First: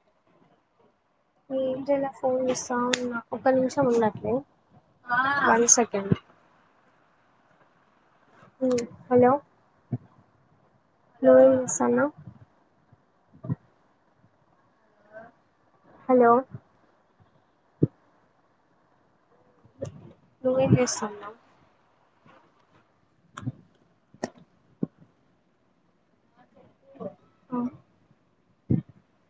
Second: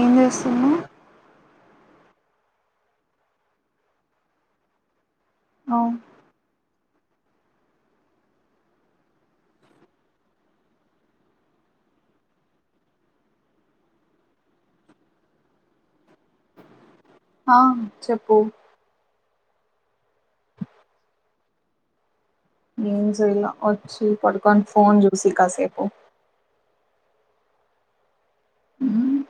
ఏం చేస్తున్నావ్ ఏం లేదు అక్క ఫోన్ చూస్తా ఉన్న ఒక్క నిమిషం ఉండండి వన్ అవ్ సెకండ్ హ్మ్ హలో హ సనా హలో ఆ చెప్పు నువ్వేం చేస్తున్నావ్ ఏం చేయాలా వచ్చి పడుకొని ఫోన్ చూసి కాసేపు ఆ ఉమ్,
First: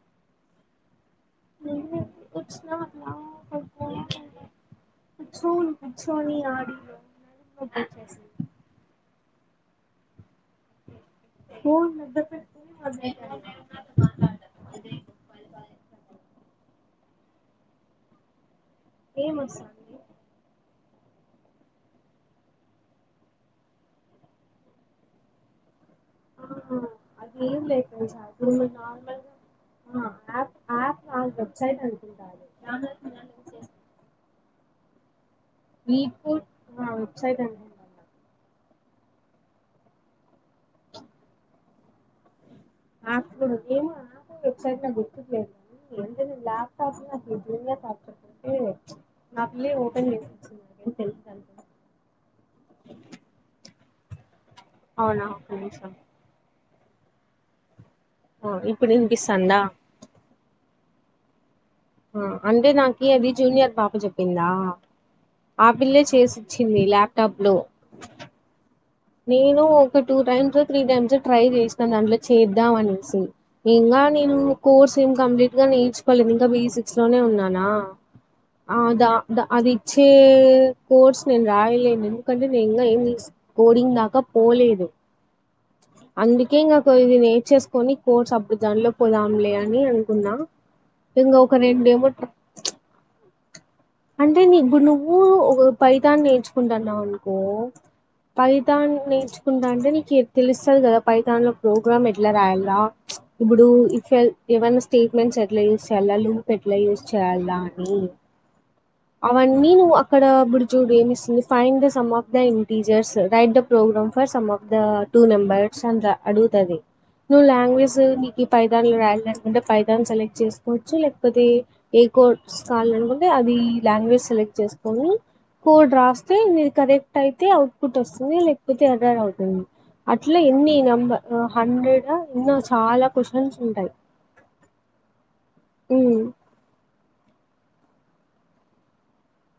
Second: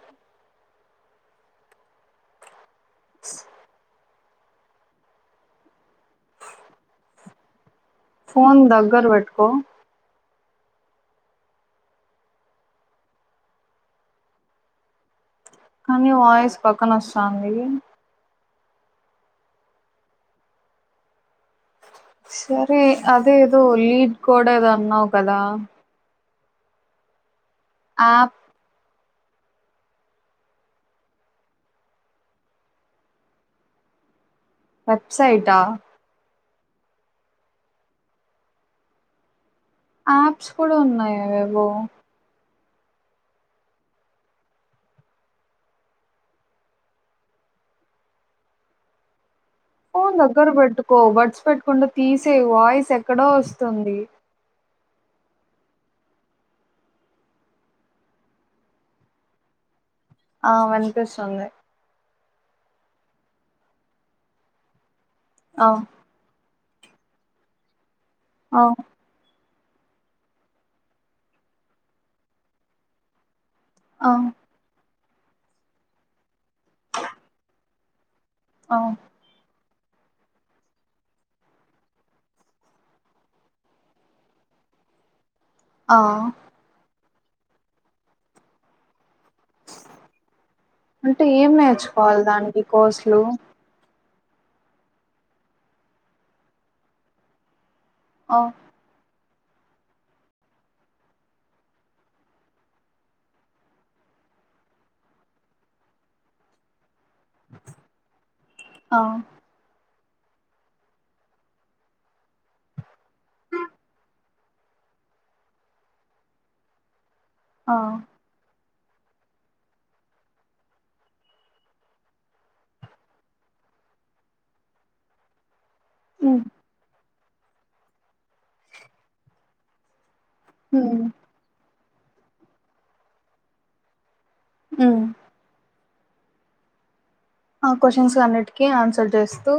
[unintelligible] కూర్చొని కూర్చొని ఆడి పో ఫోన్ దగ్గర పెట్టుకో ఫోన్ దగ్గర పెట్టుకో కానీ వాయిస్ పక్కన వస్తాంది ఏం వస్తాంది సరే అదే ఏదో లీడ్ కూడా ఏదో అన్నావు కదా ఆహా అదేం లేదు లే యాప్ నేను నార్మల్గా యాప్ వెబ్సైట్ అనుకుంట అది వెబ్సైట్ ఆ వీట్ ఫుడ్ వెబ్సైట్ అనుకుంట యాప్స్ కూడా ఉన్నాయి అవేవో ఆప్స్ నాకు వెబ్సైట్ లో గుర్తుట్లేదు ఎంత లాప్టాప్ నిజంగా నాకు టచ్ ఉండి ఉంటే ఫోన్ దగ్గర పెట్టుకో బడ్స్ దాని పెట్టుకుండా తీసే వాయిస్ ఎక్కడో వస్తుంది అవునా ఒక్క నిమిషం ఇప్పుడు ఇంపిస్తందా ఆ వినిపిస్తుంది అంటే నాకి అది జూనియర్ పాప చెప్పిందా ఆ పిల్లే చేసి చ్చింది ల్యాప్టాప్ లో అ నేను ఒక two times three times try చేసినాను దాంట్లో చేద్దాం అనేసి ఇంకా ఆ నేను కోర్స్ ఏం కంప్లీట్ గా నేర్చుకోలేదు ఇంకా బేసిక్స్ లోనే ఉన్నానా ఆ అదా అది వచ్చే కోర్స్ నేను రాయలేను ఎందుకంటే నేను ఇంకా ఏం తీసు కోడింగ్ దాకా పోలేదు ఆ అందుకే ఇంగా కొది ట్ చేసుకోని కోర్ట్స్ అప్పుడు దానిలో పోదాంలే అని అనుకున్నా అంటే ఇంకా ఏం ఒక రెండేమో నేర్చుకోవాలి దానికి కోర్సులు అంటే ఇప్పుడు నువ్వు ఒక ఫైతాన్ని నేర్చుకుంటున్నావు అనుకో ఆ పైతాన్ నేర్చు కుంటా అంటే నీకు తెలుస్తుంది కదా ఫైతాన్ లో ప్రోగ్రామ్ ఎట్లా రాయాల ఇప్పుడు ఏమైన్నా స్టేట్మెంట్లు యూస్ చేయాలా లుప్ ఎట్లా యూ స్ చేయలాని ఆ అవన్నీ నువ్వు అక్కడ ఇప్పుడు చూడు ఏమి ఇస్తుంది find the sum of the integers right the program for sum of the two numbers అని అడుగుతది నువ్ ఆ లాంగ్వేజ్ పైదాన్లు రాయాలి అనుకుంటే పైదాన్ సెలెక్ట్ చేసుకోవచ్చు లేకపోతే ఏ కోడ్ కావాలి అనుకుంటే అది లాంగ్వేజ్ సెలెక్ట్ చేసుకోని కోడ్ రాస్తే హ్మ్ నీది కరెక్ట్ అయితే అవుట్ పుట్ వస్తుంది లేకపోతే ఎర్రర్ అవుతుంది అట్లా ఎన్ని హ్మ్ నంబ హండ్రెడ్ ఎన్నో చాలా క్వశ్చన్స్ ఉంటాయి ఉమ్ ఉమ్ ఆ క్వశ్చన్స్ అన్నిటికీ ఆన్సర్ చేస్తూ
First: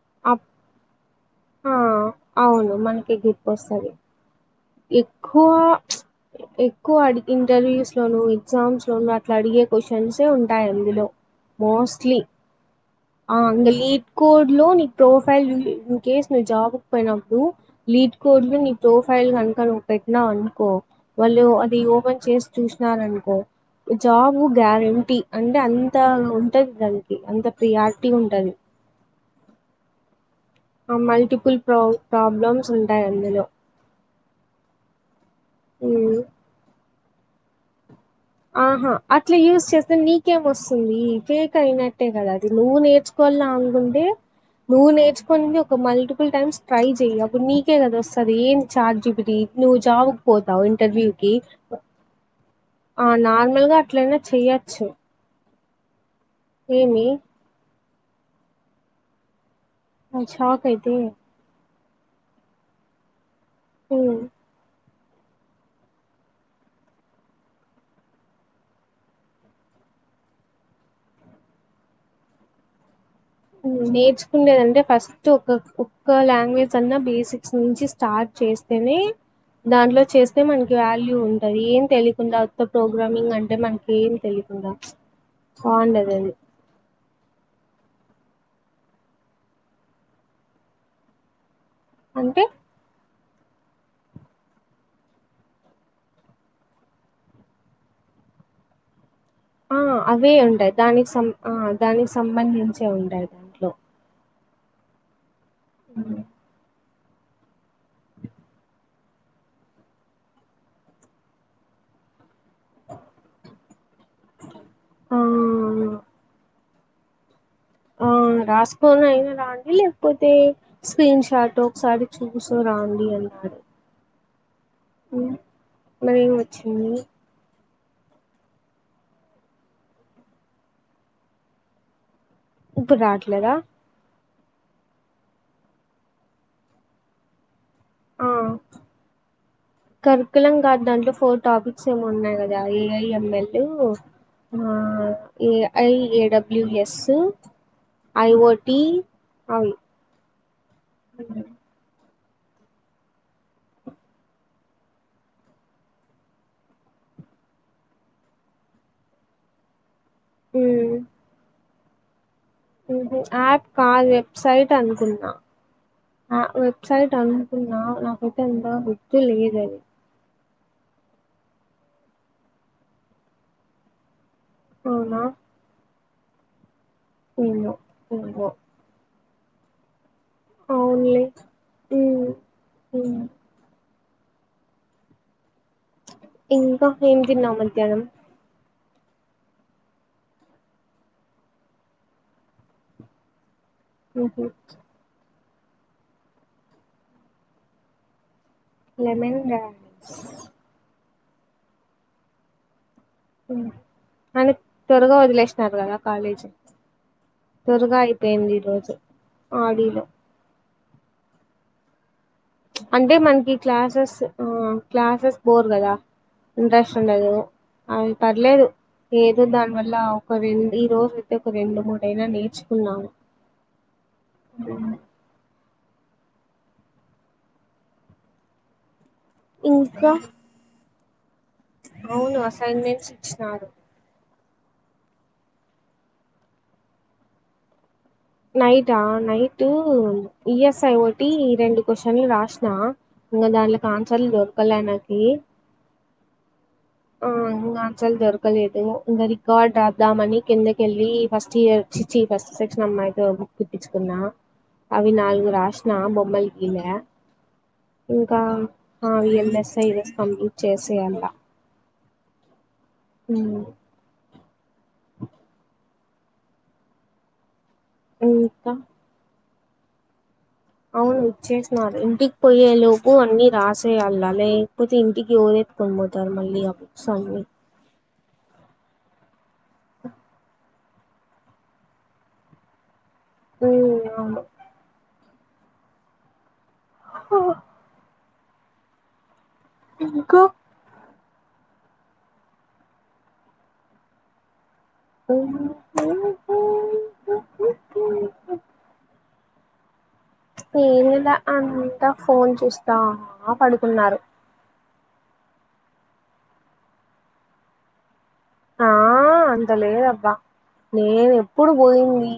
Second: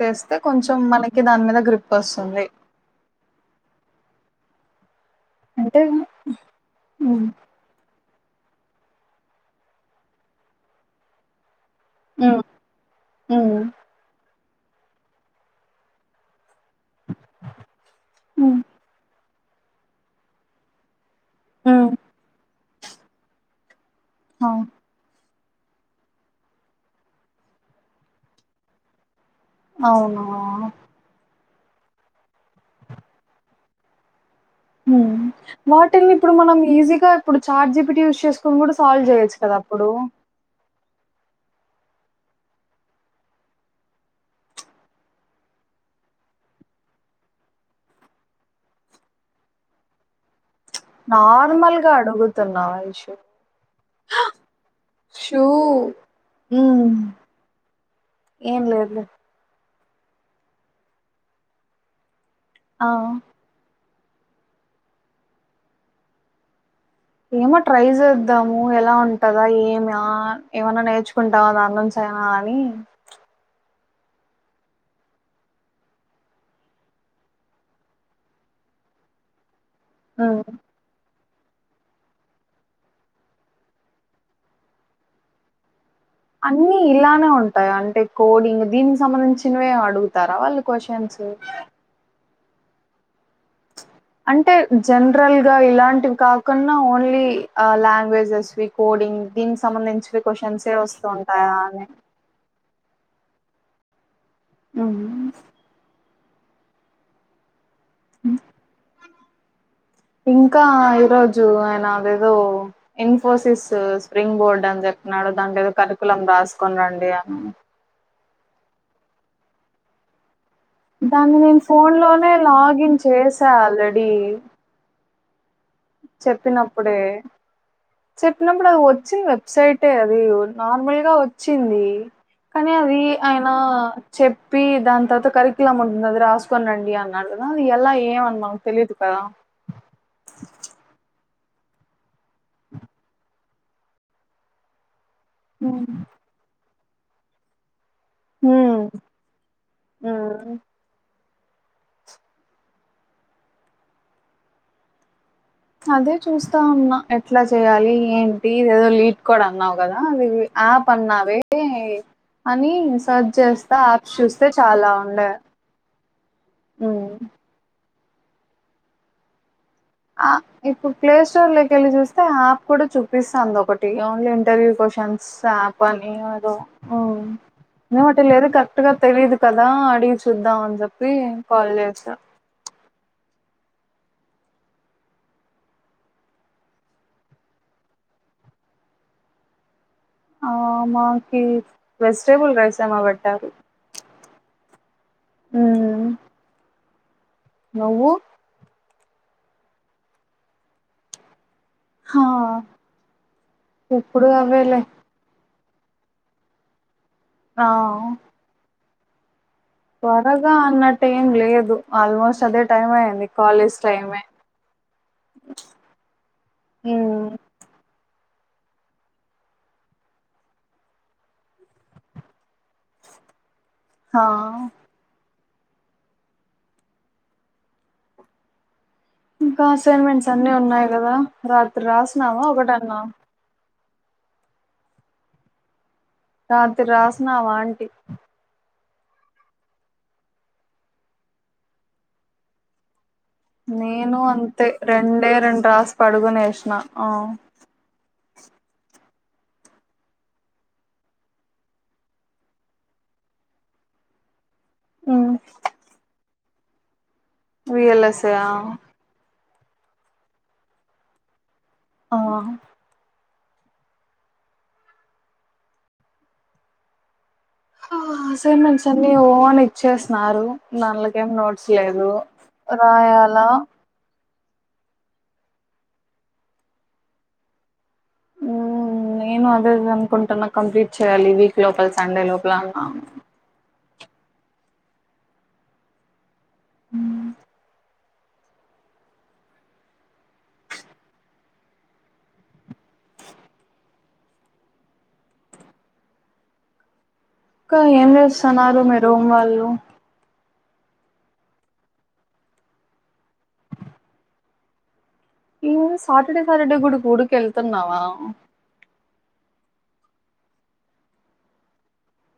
చేస్తే అప్- కొంచెం మనకి దాని మీద గ్రిప్ వస్తుంది వస్తది ఎక్కువ అంటే ఎక్కువ హ్మ్ ఇంటర్వ్యూస్ లోను ఎగ్జామ్స్ లోనూ అట్లా అడిగే క్వశ్చన్సే ఉంటాయి అందులో మోస్ట్లీ హ్మ్ అ హ్మ్ లీట్ కోడ్ లో నీ ప్రోఫైల్ చులే ఇన్ కేస్ నువ్ జాబ్క్ పోయినప్పుడు లీడ్ కోడ్లు హ్మ్ నీ ప్రోఫైల్ కన్ అక్కడ పెట్నా అనుకో వాళ్ళు అది హ్మ్ ఓపెన్ చేసి చూసినారనుకో జాబు అవు గ్యారంటీ అంటే అంత ఉంటది దానికి అంత ప్రియారిటీ ఉంటది అవున ఆ మల్టిపుల్ ప్రో ప్రబ్లెమ్స్ ఉంటయందులో ఊ వాటిని ఉమ్. ఇప్పుడు మనం ఈజీగా ఇప్పుడు చార్జిపిటి చూస్ ఆహా అట్లా యూజ్ చేస్తే నీకేం వస్తుంది కేకైనాట్టెగా అది నువ్వు నేర్చుకోవాలి లాన్ గుండే నువ్వు నేర్చుకోనింది ఒక మల్టిపుల్ టైమ్స్ ట్రై చెయ్ అప్పుడు నీకే కదా వస్తది ఏంటి చార్జిపిటి నువ్వు జాబుకు పోతావు ఇంటర్వూ కి నార్మల్గా అడుగుతున్నా ఆ ఐషు నార్మల్గా అట్లనే చెయ్యొచ్చు ఏమి ఏన్లేదులే నీ చాకయితే ఆ ఊ ఏమో ట్రై చేద్దాము ఎలా ఉంటదా ఏమి ఆ ఏమన్నా నేర్చుకుంటాం దానిలోంచి అని రావాలి నేర్చుకుండేదంటే ఫస్ట్ ఒక ఒక్క లాంగ్వేజ్ అన్నా బేసిక్స్ నుంచి స్టార్ట్ చే స్తే నే దాంట్లో చేస్తే హ్మ్ మనకి వాల్యూ ఉంది అదేం తెలియకుండా ఉత్త ప్రోగ్రామింగ్ అంటే మనకి ఏం తెలియకుండా బాగుండది అన్ని ఇలానే ఉంటాయి అంటే కోడింగ్ దీనికి సంబంధించినవి అడుగుతారా వాళ్ళు క్వశన్స్ అంటే [inaudible] అంటే జనరల్ గా ఇలాంటివి కాకుండా ఓన్లీ లాంగ్వేజెస్వి కోడింగ్ దీనికి ఆ సంబంధించి అవే ఉంటయి క్వశ్చన్సే వస్తూ దానికి సం ఆ ఉంటాయా అని దానికి సంబంధించే ఉంటయి దాంట్లో ఊహు ఊ ఉ ఇంకా ఈరోజు ఆయన అదేదో ఇన్ఫోసిసు స్ప్రింగ్ బోర్డ్ అని ఆ చెప్పినాడు దాంట్లో ఏద కరికులం రాసుకుని రండి అని ఆ రాసుకోని అయినా రాండి లేకపోతే స్క్రీన్ దాన్ని షాట్ నేను ఫోన్ ఒకసారి లోనే చూస్తూ లాగిన్ రాండి చేసా అన్నారు ఆల్రెడీ ఊ చెప్పినప్పుడే చెప్పినప్పుడు అది వచ్చింది వెబ్సైటే అది నార్మల్ గా వచ్చింది కానీ అది ఇప్పుడు ఆయనా రాట్లేదా చెప్పి దాని తర్వాత కరికులం ఉంటుంది అది రాసుకని రండి అన్నాడు కదా అ ఎలా ఆ ఏమనవ్ తెలిదు కదా కరికులం కాదు దాంట్లో ఫోర్ టాపిక్స్ ఏమో ఉన్నాయి కదా ఏఐఎంఎల్ ఉ ఆ ఐఏ హ్మ్ ఏ డబ్ల్యూ ఎస్ ఐవోటి హ్మ్ అది అదే చూస్తా ఉన్నా ఎట్లా చేయాలి ఏంటి ఇద ఏదో లీడ్ కోడ్ అన్నావు కదా ఆ ఇది ఆ ఉమ్, పన్నవే అని ఉహు సర్చ్ యాప్ చేస్తా కాదు యాప్స్ చూస్తే వెబ్సైట్ చాలా ఉండే అనుకున్నా ఆ హ్మ్ వెబ్సైట్ అనుకున్నా నాకైతే ఇంతవరకు గుర్తు లేదది అ ఇప్పుడు ప్లే స్టోర్ లోకి వెళ్ళి చూస్తే యాప్ కూడా చూపిస్తంది ఒకటి ఓన్లీ డవి అవునా క్వశ్చన్స్ ఆప్ అని అదో ఆ ఏమో [unintelligible] ఏదోటి లేదు ఏమో కరెక్ట్ గా తెలీదు కదా అడిగి చూద్దాం అని చెప్పి అవునులే కాల్ చేసా ఉమ్ ఉమ్ ఇంకా ఏం తిన్నావు మధ్యాహ్నం ఆ మాకి వెజిటేబుల్ రైసామాబడ్డారు ఉ ఉమ్ నవ్వు లమెన్ రస్ హా మ్ ఎప్పుడు అన్ అవేలే త్వరగా వదులెష్ త్వరగా కాలేజీ ఆ త్వరగా అయిపోయింది ఈ రోజు ఆడిలో త్వరగా అన్నట్టు ఏం లేదు ఆల్మోస్ట్ అదే టైం అంటే అయింది మనకి కాలేజ్ క్లాసెస్ టైమే ఆ క్లాసెస్ బోర్ కదా ఇంట్రెస్ట్ మ్మ్ ఉంటదు ఆమ్ పర్లేదు ఏదో దాని వల్ల ఒక రెండు ఈ రోజు అయితే ఒక రెండు మూడుయినా నేర్చుకుందాం హా ఇంకా అసైన్మెంట్స్ అన్ని ఉన్నాయి కదా రాత్రి అవును రాసినవా ఒకటన్నా అసైన్మెంట్స్ ఇచ్చినారు రాత్రి రాసినవా ఆంటి నైటా నైటు ఈఎస్ఐ ఒకటి రెండు క్వశ్చన్లు రాసిన ఇం దాంట్లో నేను ఆన్సర్లు అంతే దొరుకాలే అని చెప్పి రెండే రెండు రాసి పడుకునేసిన ఆ ఇగ ఆన్సర్ దొరక్ లేదు ఇంకా రికార్డ్ రాద్దామని కిందకెళ్ళి ఫస్ట్ ఇయర్ చిచ్చి ఫస్ట్ సెక్షన్ అన్నమాట అ బుక్ కుట్టించుకున్న అవి ఉమ్ నాలుగు రశిన బొమ్మల్ గీల విఎల్ఎస్ఏ ఇంకా ఆ ఆవిఎంఎస్ఐఎల్ కంప్లీట్ చేయాల ఆ మ్ ఇంకా అసైన్మెంట్స్ అన్ని ఓ అని ఇచ్చేస్తున్నారు అవును ఇచ్చేసినారు ఇంటికి పోయే లోపు రాయాలా అన్ని రాసేయళ్ళ లేక్పోతే ఇంటికి ఓవరేత్తుకొని పోతారు మళ్ళీ అ బుక్సన్ని మ్ నేను అదే అనుకుంటున్నా కంప్లీట్ చేయ్యాలి వీక్ లోపల సండే లోపల అన్నా ఓ అవును హ ఇంక [inaudible] ఇకా ఏం చేస్తున్నారు మీ రూమ్ వాళ్ళు ఏం లేదా అంతా ఫోన్ చూస్తా పడుకున్నారు ను సాటర్డే సాటర్డే గుడ్ గూడికి వెళ్తున్నావా. ఆ అంత లేదబ్బా నేను ఎప్పుడు పోయింది.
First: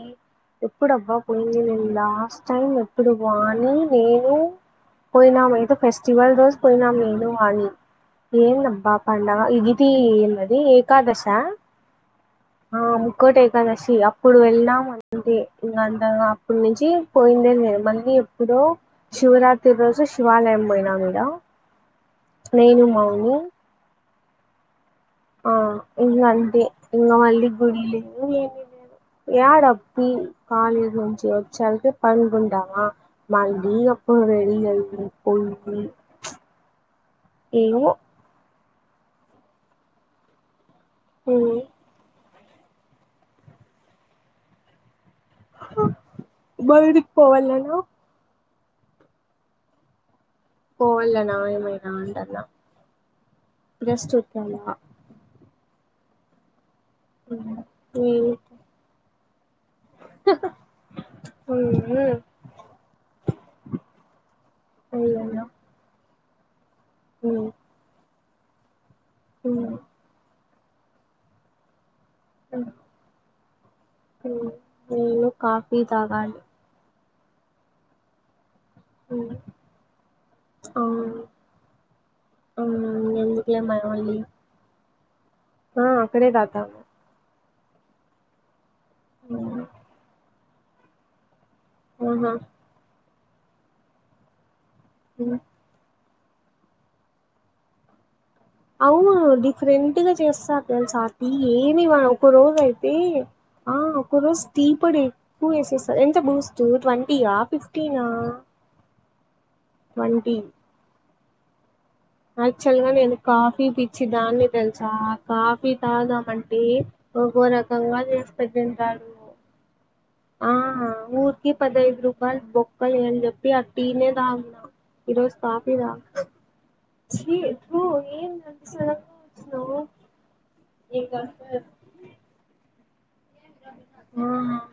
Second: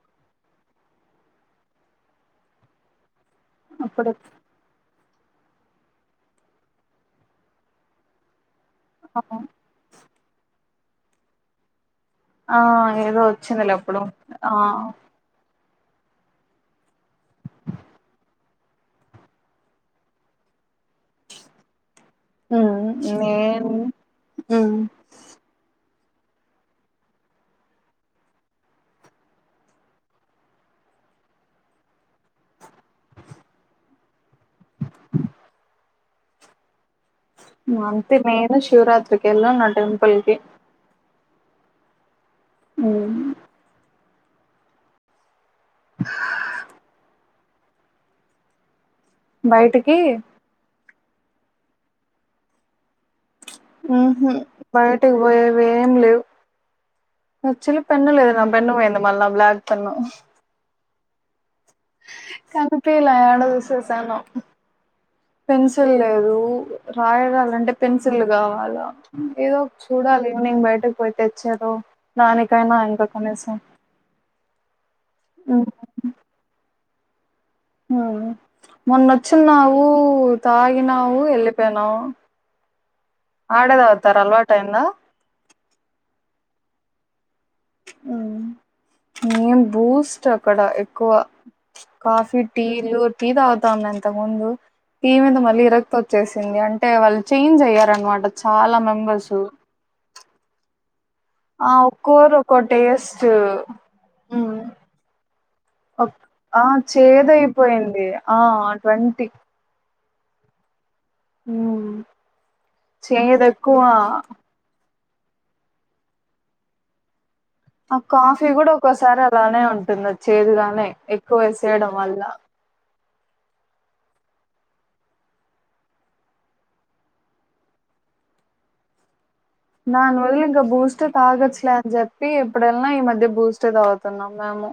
ఎప్పుడు అబ్బా పోఇంది లాస్ట్ టైమ్ ఎప్పుడు అ అప్పుడు పోయినా మీత ఫెస్టివల్ రోజ్ పోయిన నేను ఆయన ఏందబ్బా పాండగ ఇ గిది ఏమది ఏకాదశ ఆ ఏదో ముక్కోటి వచ్చిందిలే ఏకాదశి అప్పుడు ఆ వెళ్ళాం అంటే ఇంకా అంతగా అప్పడు నుంచి పోయిందే లేదు మళ్ళీ ఎప్పుడో శివరాత్రి రోజు శివాలయం బోయినా దేవుడా నేను మావు మ్ ఇంకా అంటే ఇంకా మళ్ళీ గుడి లేద్ లేద్ [unintelligible] అప్పుడు రెడి ఐతున్న పోయి పోయి మంతో పోయిన శివరాత్రకి ఎలా నా టెంప్ల్కి ఉమ్ మ్ బయటికి పోవాలనా బయటికి పోవాళ్ళన ఏంమేనా అంటున్న ఉహు బయటికి పోయేవి ఏం లేవు అయ్యన్నా అక్చుఅల్లీ పెన్ను లేదు నేను పెన్ను పోయింది మల్లా బ్లాక్ పెన్ను ఉమ్ కనిపిలా యాడ చూసేసాను అయ్యన్న పెన్సిల్ లేదు ఉ ఉమ్ రాయగలంటే టే పెన్సిల్స్ కావాలా ఉమ్ ఏదోక్ చూడాలి ఈవినింగ్ బయటకు పోయితేచ్చారు దానికైనా ఇంకా కనీసం ఏ కాఫీ తాగాలి హ మొన్నొచ్చన్నావు ఆ తాగినావు వెళ్ళిపోయినావు ఎందుకులే ఆడ మనవళ్ళి తగుతరా అలవాటు అయిందా ఆ అక్కడే తాగుతా మేం బూస్ట్ అక్కడ ఎక్కువ ఆహా కాఫీ టీలు టీీ తావతా అమ్మెంత తగ ముందు టీ ఉమ్ మీంద మళ్ళ ఇర త చ్చేసింది అంటే వాళ్ళు చేంజ్ అయ్యారనమాట చాలా అవును మెంబర్స్ డిఫరెంట్ గా చేస్తారు తెలుసా ఆ ఏమివాళ ఒక ఒక్కోరు రోజ ఒక్కో అయితే టేస్ట్ ఆ ఒక రోజుతీ హ్మ్ టీ పొడి ఎక్కువ వేసేస్తార ఒక్ ఎంత బూస్ట్ ఆ ట్వంటయా ఫిఫటీనా చేదయిపోయింది ఆ ట్వంటీ వన్ టీ ఉ క్చువల్ గా నేను కాఫీ పిచ్చి దాన్ని తెలుసా కాఫీ తాగమంటే ఆ కాఫీ కూడా ఒక్కసారి అలానే ఉంటుంది ఆ చేదుగానే ఎక్కువ ఊరికి వేసేయడం పదైదు వల్ల రూపాయలు బొక్కలు చెప్పి అ టీనే తగిన ఈరోజు కాఫీ తాగ చీ తూ ఏం నచ్చలె నాకు నన్ వల్ళ ఇంకా బూస్ట్ వచ్చినావ్ తాగచ్చలేని చెప్పి ఇప్పుడెల ఈ మధ్య బూస్ట్ ఏ తగుతున్నాం ఆ మేము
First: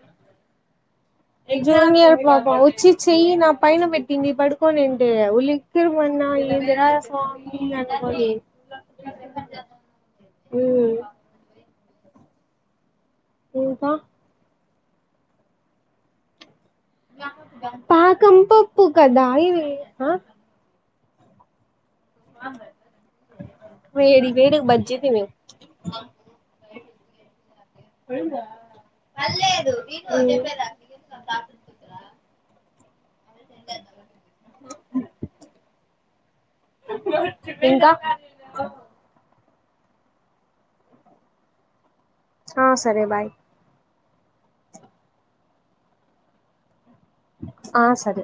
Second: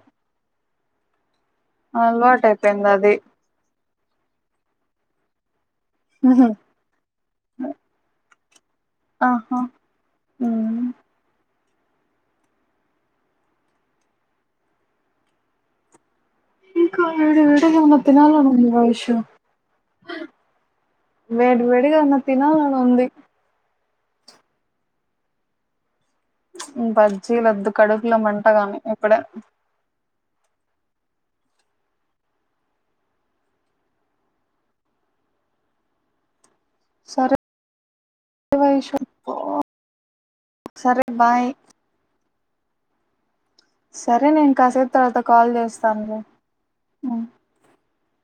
ఎగ్జామ్ ఇయర్ అలవాటు పాప అయిపోయింది వచ్చి అది. చెయ్యి నా పైన పెట్టింది పడుకోనింటే ఉల్లి క్కరు మన్నా హ్మ్. ఎందిరా సామి అనుకోని ఆహా హ్మ్మ్ ఉమ్ ఇంకా ఇంకా వేడి వేడిగా ఏం అన్న తినాల పాకం అని పప్పు వైషు కదా ఇది ఆ వేడి వేడిగా అన్న తినాలనీ ఉంది వేడి వేడి బజ్జి తిను బజ్జీలద్దు కడుపూల మంట కానీ ఇప్పుడే హ్మ్మ్ సరే ఇంకా వైషు సరే బాయ్ ఆ సరే బాయ్ సరే నేను కాసేపు తర్వాత కాల్ చేస్తాను ఆ సరే